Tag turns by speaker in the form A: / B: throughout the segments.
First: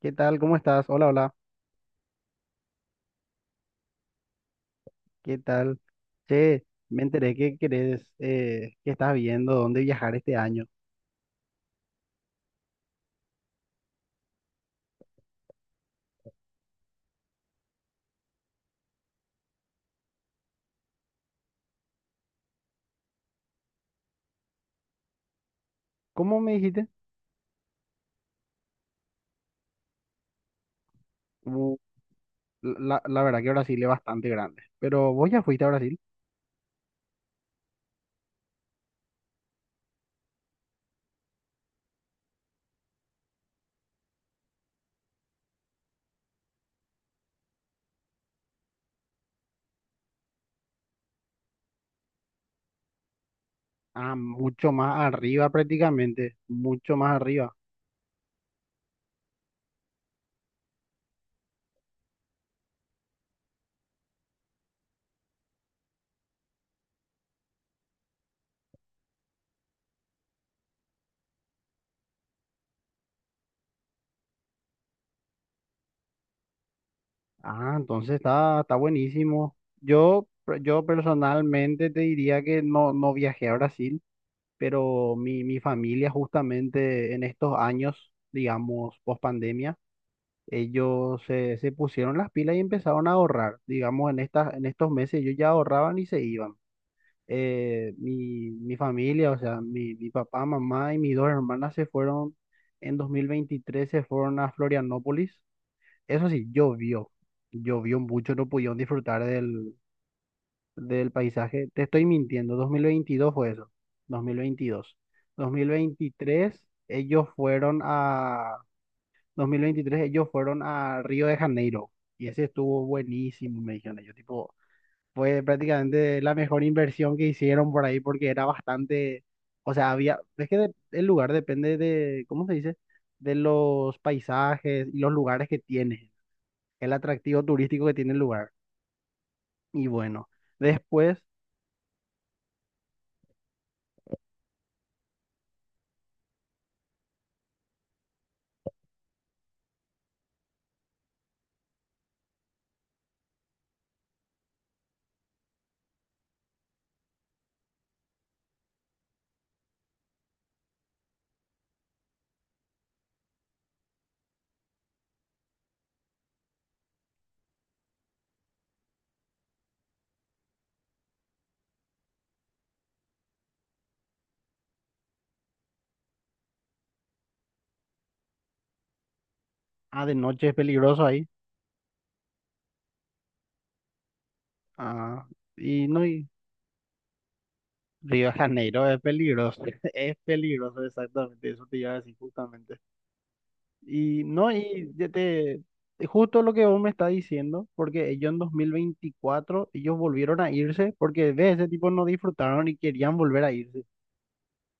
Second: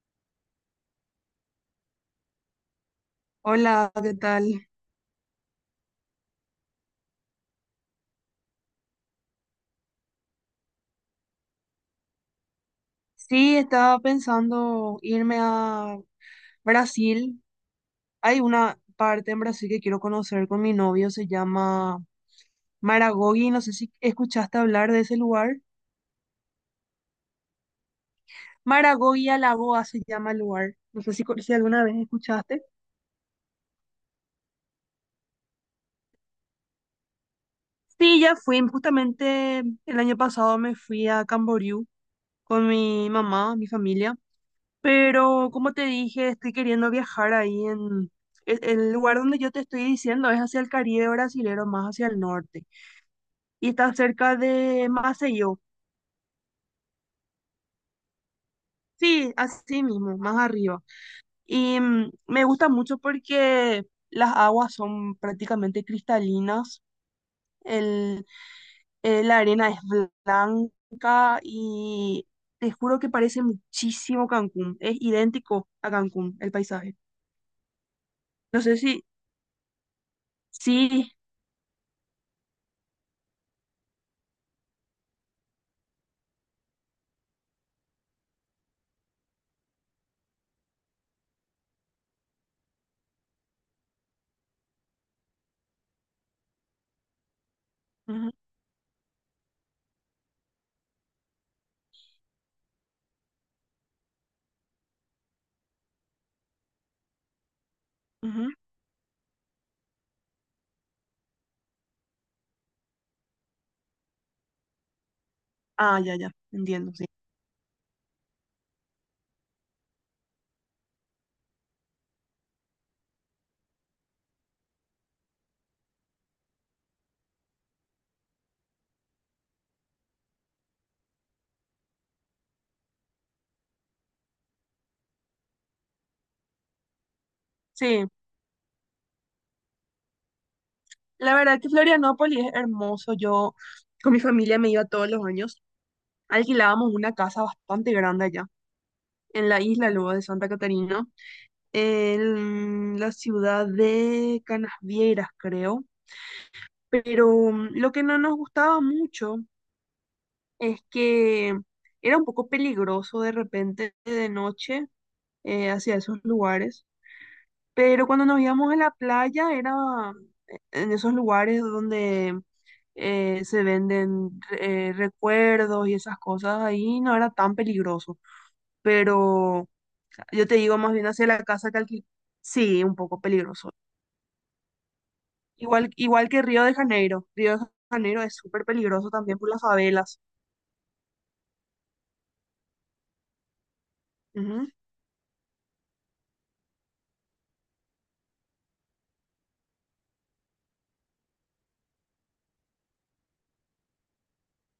A: ¿Qué tal? ¿Cómo estás? Hola, hola.
B: Hola, ¿qué tal?
A: ¿Qué tal? Che, me enteré que querés, que estás viendo dónde viajar este año.
B: Sí, estaba pensando irme a Brasil. Hay una parte en Brasil que quiero conocer con mi novio, se llama Maragogi. No sé si escuchaste hablar de ese lugar.
A: ¿Cómo me dijiste?
B: Maragogi Alagoa se llama el lugar. No sé si, si
A: Uh,
B: alguna vez escuchaste.
A: la verdad que Brasil es bastante grande. Pero vos ya fuiste a Brasil.
B: Sí, ya fui. Justamente el año pasado me fui a Camboriú con mi mamá, mi familia. Pero como te dije, estoy queriendo viajar ahí en... El lugar donde yo te estoy diciendo es hacia el Caribe brasilero, más hacia el norte. Y está
A: Ah,
B: cerca
A: mucho
B: de
A: más arriba
B: Maceió.
A: prácticamente. Mucho más arriba.
B: Sí, así mismo, más arriba. Y me gusta mucho porque las aguas son prácticamente cristalinas. El, la arena es blanca y te juro que parece muchísimo Cancún. Es idéntico a Cancún, el paisaje.
A: Ah, entonces está,
B: No
A: está
B: sé si...
A: buenísimo. Yo
B: Sí.
A: personalmente te diría que no viajé a Brasil, pero mi familia justamente en estos años, digamos, post pandemia. Ellos se pusieron las pilas y empezaron a ahorrar. Digamos, en en estos meses ellos ya ahorraban y se iban. Mi familia, o sea, mi papá, mamá y mis dos hermanas se fueron en 2023, se fueron a Florianópolis. Eso sí, llovió mucho, no
B: Ujú.
A: pudieron disfrutar del paisaje. Te estoy mintiendo, 2022 fue eso, 2022.
B: Ah, ya, ya,
A: 2023
B: entiendo, sí.
A: ellos fueron a 2023 ellos fueron a Río de Janeiro y ese estuvo buenísimo, me dijeron ellos. Tipo, fue prácticamente la mejor inversión que hicieron por ahí porque era bastante, o sea, había, el lugar depende de, ¿cómo se dice? De los paisajes y los lugares que tiene, el atractivo turístico que
B: Sí,
A: tiene el lugar. Y bueno, después,
B: la verdad que Florianópolis es hermoso. Yo con mi familia me iba todos los años. Alquilábamos una casa bastante grande allá, en la isla luego de Santa Catarina, en la ciudad de Canasvieiras, creo. Pero lo que no nos gustaba mucho es que era un poco peligroso de repente de noche, hacia esos lugares. Pero cuando nos íbamos a la playa era en esos lugares donde se venden recuerdos y esas cosas, ahí no era tan peligroso. Pero
A: ah, de
B: yo
A: noche es
B: te digo más
A: peligroso
B: bien
A: ahí.
B: hacia la casa que sí, un poco peligroso.
A: Ah, y
B: Igual,
A: no, y
B: igual que Río de Janeiro. Río de Janeiro
A: Río de
B: es súper
A: Janeiro es
B: peligroso también por las
A: peligroso, es
B: favelas.
A: peligroso exactamente, eso te iba a decir justamente. Y no,
B: Ujú,
A: y ya te, justo lo que vos me estás diciendo, porque ellos en 2024 ellos volvieron a irse, porque ve, ese tipo no disfrutaron y querían volver a irse.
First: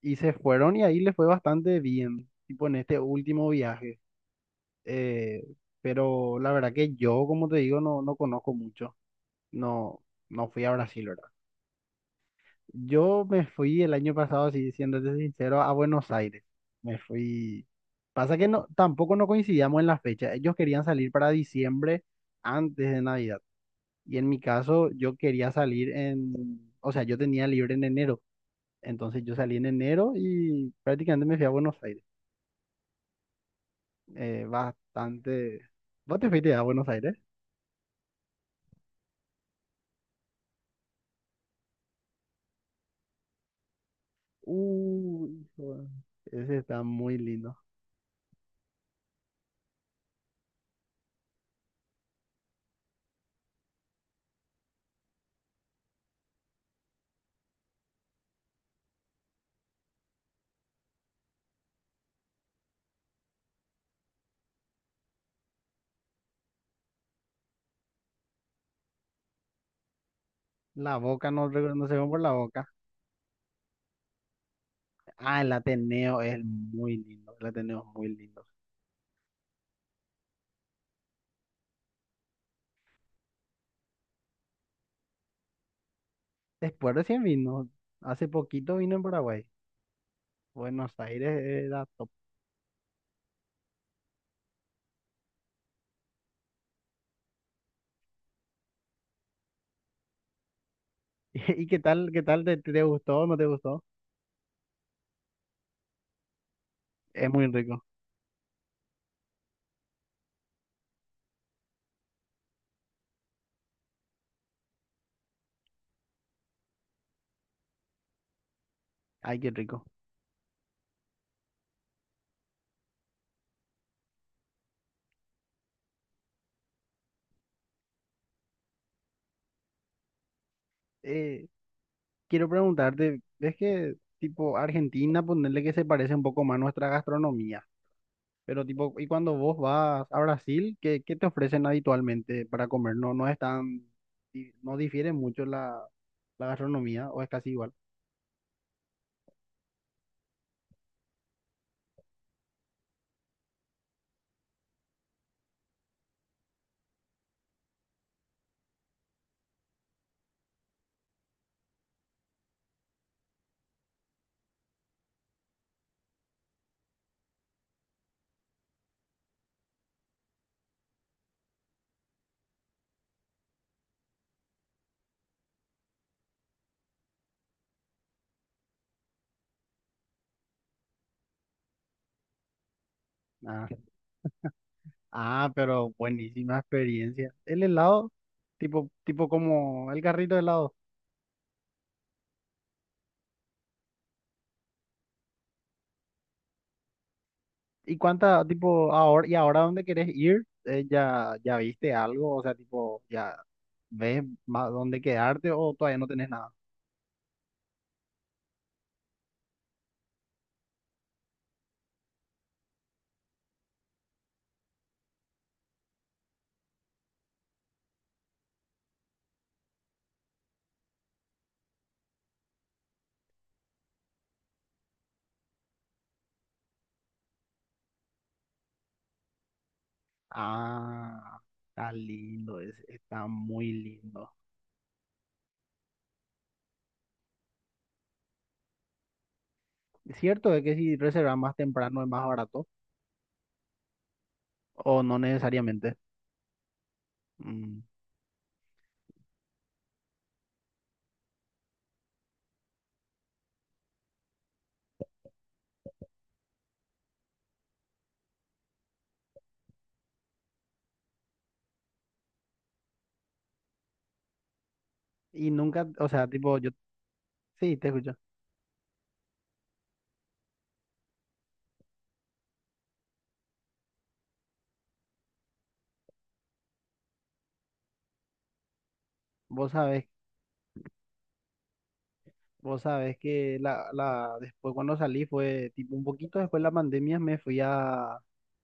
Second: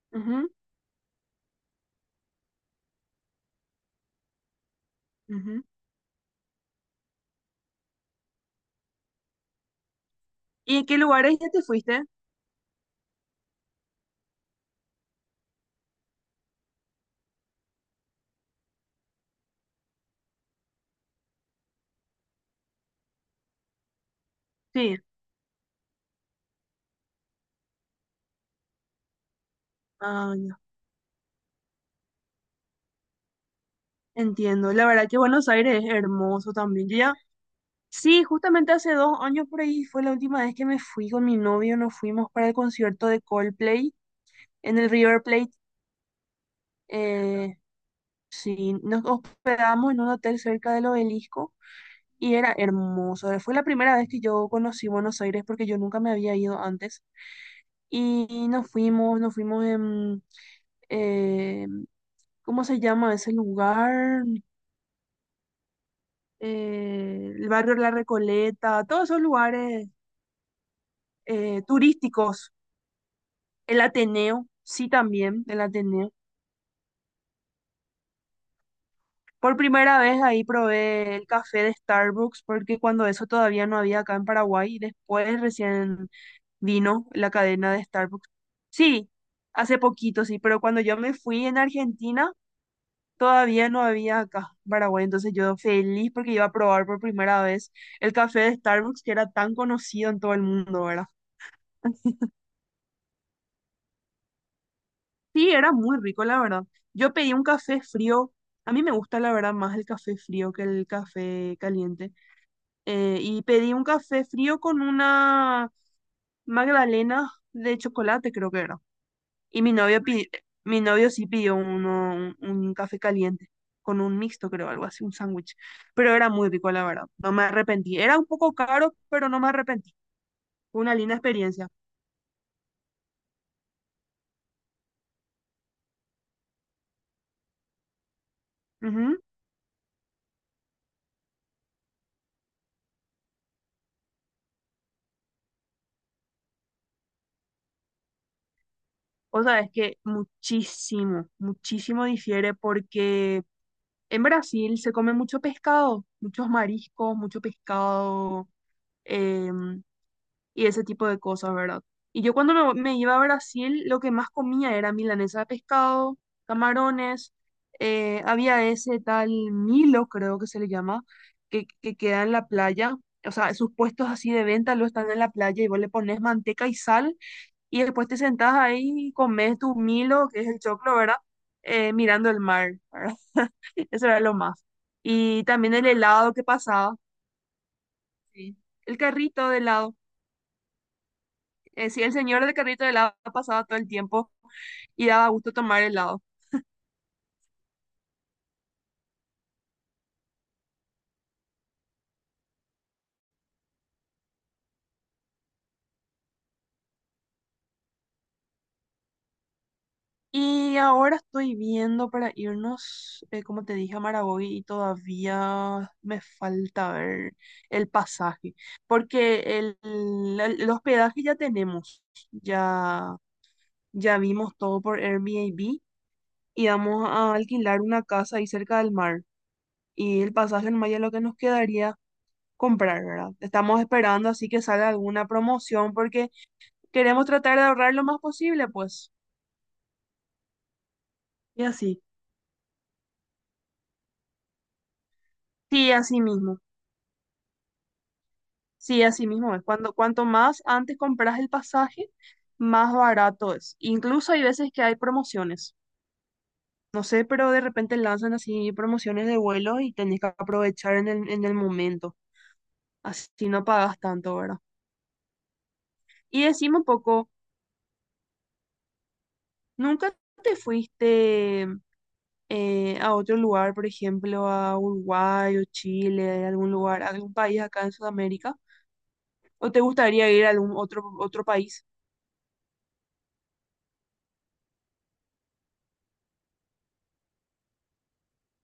A: Y se
B: ujú,
A: fueron y ahí les fue bastante bien, tipo en este último viaje. Eh,
B: ujú.
A: pero la verdad que yo, como te digo, no conozco mucho. No, no fui a
B: ¿Y en qué
A: Brasil, ¿verdad?
B: lugares ya te fuiste?
A: Yo me fui el año pasado, si siéndote sincero, a Buenos Aires. Me fui. Pasa que no, tampoco no coincidíamos en la fecha. Ellos querían salir para diciembre antes de Navidad. Y en mi caso,
B: Sí.
A: yo quería salir en, o sea, yo tenía libre en enero. Entonces yo salí en enero
B: Ah, ya.
A: y prácticamente me fui a Buenos Aires.
B: Entiendo. La verdad que Buenos
A: Bastante.
B: Aires es
A: ¿Vos te
B: hermoso
A: fuiste a Buenos
B: también. Yo ya
A: Aires?
B: sí, justamente hace 2 años por ahí fue la última vez que me fui con mi novio, nos fuimos para el concierto de Coldplay en el River
A: Uy,
B: Plate.
A: hijo, ese está muy lindo.
B: Eh, sí, nos hospedamos en un hotel cerca del Obelisco y era hermoso. Fue la primera vez que yo conocí Buenos Aires porque yo nunca me había ido antes. Y nos fuimos en, eh, ¿cómo se llama ese lugar? El barrio La Recoleta, todos esos lugares
A: La boca no, re- no se ve por la
B: turísticos.
A: boca.
B: El Ateneo, sí
A: Ah,
B: también, el Ateneo.
A: El Ateneo es muy lindo.
B: Por primera vez ahí probé el café de Starbucks, porque cuando eso todavía no había acá en Paraguay, y después recién
A: Después
B: vino
A: recién
B: la
A: vino,
B: cadena de
A: hace
B: Starbucks.
A: poquito vino en
B: Sí,
A: Paraguay.
B: hace poquito, sí, pero cuando
A: Buenos
B: yo me
A: Aires
B: fui en
A: era top.
B: Argentina, todavía no había acá en Paraguay, entonces yo feliz porque iba a probar por primera vez el café de Starbucks, que era tan conocido en todo el mundo, ¿verdad?
A: ¿Y qué tal, te gustó o no te gustó?
B: Sí, era muy rico, la verdad. Yo
A: Es
B: pedí un
A: muy
B: café
A: rico.
B: frío. A mí me gusta, la verdad, más el café frío que el café caliente. Y pedí un café frío con una magdalena de chocolate, creo que era.
A: Ay, qué
B: Y mi
A: rico.
B: novio, pi- mi novio sí pidió uno, un café caliente, con un mixto, creo, algo así, un sándwich. Pero era muy rico, la verdad. No me arrepentí. Era un poco caro, pero no me arrepentí. Fue una linda
A: Eh,
B: experiencia.
A: quiero preguntarte, ¿ves que tipo Argentina, ponerle que se parece un poco más a nuestra gastronomía? Pero tipo, ¿y
B: Ujú.
A: cuando vos vas a Brasil, qué te ofrecen habitualmente para comer? No, no es tan, no difiere mucho la gastronomía o es casi igual.
B: O sea, es que muchísimo, muchísimo difiere porque... En Brasil se come mucho pescado, muchos mariscos, mucho pescado, em, y ese tipo de cosas, ¿verdad? Y yo cuando me iba a Brasil, lo que más comía era milanesa de pescado, camarones, había ese tal Milo, creo que se le llama, que queda en la playa. O sea, sus puestos así de venta lo están en la playa y vos le pones manteca y sal y después te sentás ahí y comes tu Milo, que es el choclo, ¿verdad? Mirando el mar, ¿verdad? Eso era lo más. Y
A: Ah,
B: también el
A: pero
B: helado que
A: buenísima
B: pasaba.
A: experiencia. El helado,
B: Sí. El
A: tipo
B: carrito de
A: como
B: helado.
A: el carrito de helado.
B: Sí, el señor del carrito de helado pasaba todo el tiempo y daba gusto tomar helado.
A: ¿Y cuánta, tipo, ahora dónde querés ir? Ya viste algo? O sea, tipo, ¿ya ves más dónde quedarte o todavía no tenés nada?
B: Y ahora estoy viendo para irnos, como te dije, a Maragogi y todavía me falta ver el pasaje, porque el hospedaje ya tenemos, ya, ya vimos todo por Airbnb y vamos a alquilar una casa ahí cerca del mar. Y el pasaje en Maya lo que nos
A: Ah,
B: quedaría comprar,
A: está
B: ¿verdad?
A: muy
B: Estamos esperando
A: lindo.
B: así que salga alguna promoción porque queremos tratar de ahorrar lo más posible, pues.
A: Es cierto es que si reservas más
B: Y así,
A: temprano es más barato, o no
B: sí,
A: necesariamente.
B: así mismo,
A: Mm.
B: sí, así mismo es. Cuando, cuanto más antes compras el pasaje, más barato es. Incluso hay veces que hay promociones. No sé, pero de repente lanzan así promociones de vuelo y tenés que aprovechar en el momento. Así no pagas tanto, ¿verdad?
A: Y nunca, o sea,
B: Y decime un poco,
A: sí, te escucho.
B: ¿nunca te fuiste a otro lugar, por ejemplo, a Uruguay o Chile, algún lugar, algún país acá en Sudamérica?
A: Vos
B: ¿O te
A: sabés
B: gustaría ir a algún otro, otro país?
A: Vos sabés que después cuando salí fue tipo un poquito después de la pandemia me fui a...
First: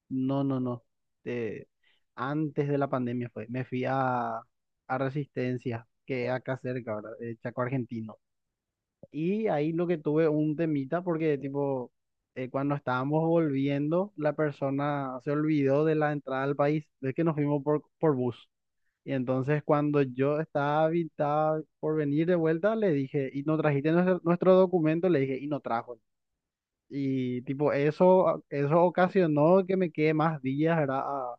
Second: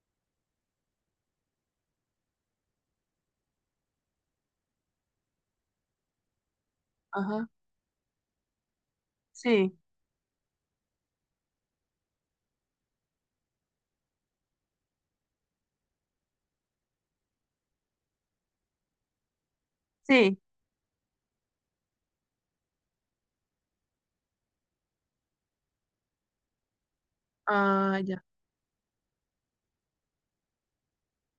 A: No. eh, Antes de la pandemia fue. Me fui a Resistencia, que es acá cerca, ¿verdad?
B: Ajá,
A: Chaco Argentino. Y ahí
B: sí,
A: lo que tuve un temita porque tipo cuando estábamos volviendo la persona se olvidó de la entrada al país. Es que nos fuimos por bus. Y entonces cuando
B: sí,
A: yo estaba, estaba por venir de vuelta, le dije, y no trajiste nuestro documento, le dije, y no trajo. Y tipo,
B: ah, ya,
A: eso, ah, eso ocasionó que me quede más días, ¿verdad?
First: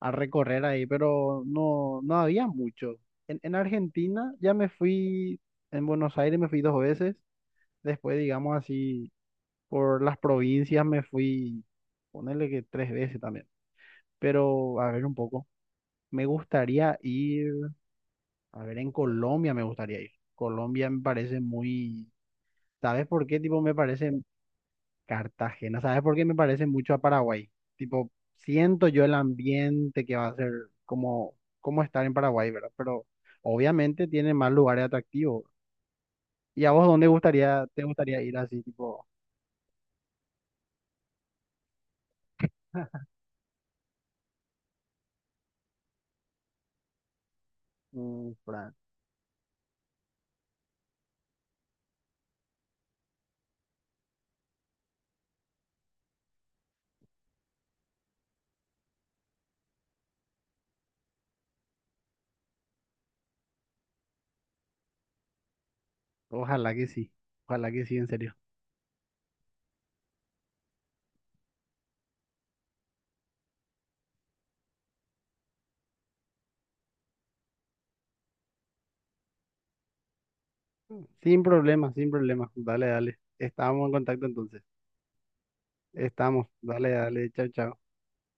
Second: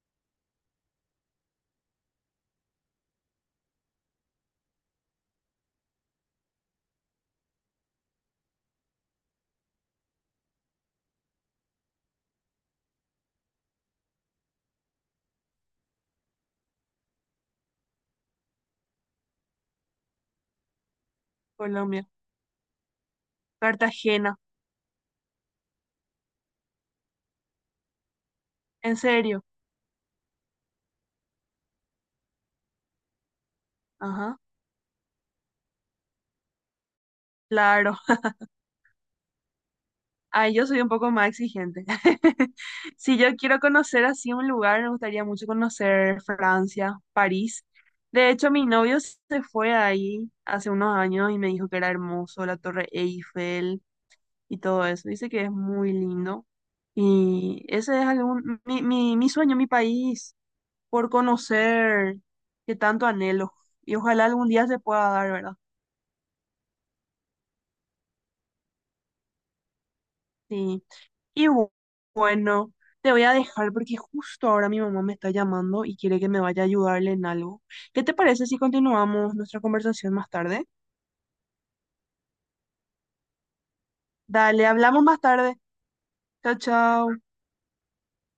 A: A recorrer ahí, pero no había mucho. En Argentina ya me fui, en Buenos Aires me fui dos veces, después digamos así, por las provincias me fui, ponerle que tres veces también, pero a ver un poco. Me gustaría ir. A ver, en Colombia me gustaría ir. Colombia me parece
B: Colombia,
A: muy... ¿Sabes por qué? Tipo, me parece
B: Cartagena,
A: Cartagena. ¿Sabes por qué me parece mucho a Paraguay? Tipo, siento
B: en
A: yo el
B: serio,
A: ambiente que va a ser como, como estar en Paraguay, ¿verdad? Pero obviamente tiene
B: ajá,
A: más lugares atractivos. ¿Y a vos dónde gustaría, te
B: claro.
A: gustaría ir así, tipo,
B: Ay, yo soy un poco más exigente. Si yo quiero conocer así un lugar, me gustaría mucho conocer Francia, París. De
A: mm,
B: hecho, mi
A: Fran?
B: novio se fue ahí hace unos años y me dijo que era hermoso, la Torre Eiffel, y todo eso. Dice que es muy lindo. Y ese es algún, mi sueño, mi país, por conocer, que tanto anhelo. Y ojalá algún día se pueda dar, ¿verdad?
A: Ojalá que sí. Ojalá que sí, en serio.
B: Sí. Y bueno, te voy a dejar porque justo ahora mi mamá me está llamando y quiere que me vaya a ayudarle en algo. ¿Qué te parece si continuamos nuestra conversación más tarde?
A: Sin problema, sin problema. Dale, dale. Estamos en contacto entonces.
B: Dale, hablamos más tarde.
A: Estamos.
B: Chao,
A: Dale,
B: chao.
A: dale. Chao, chao.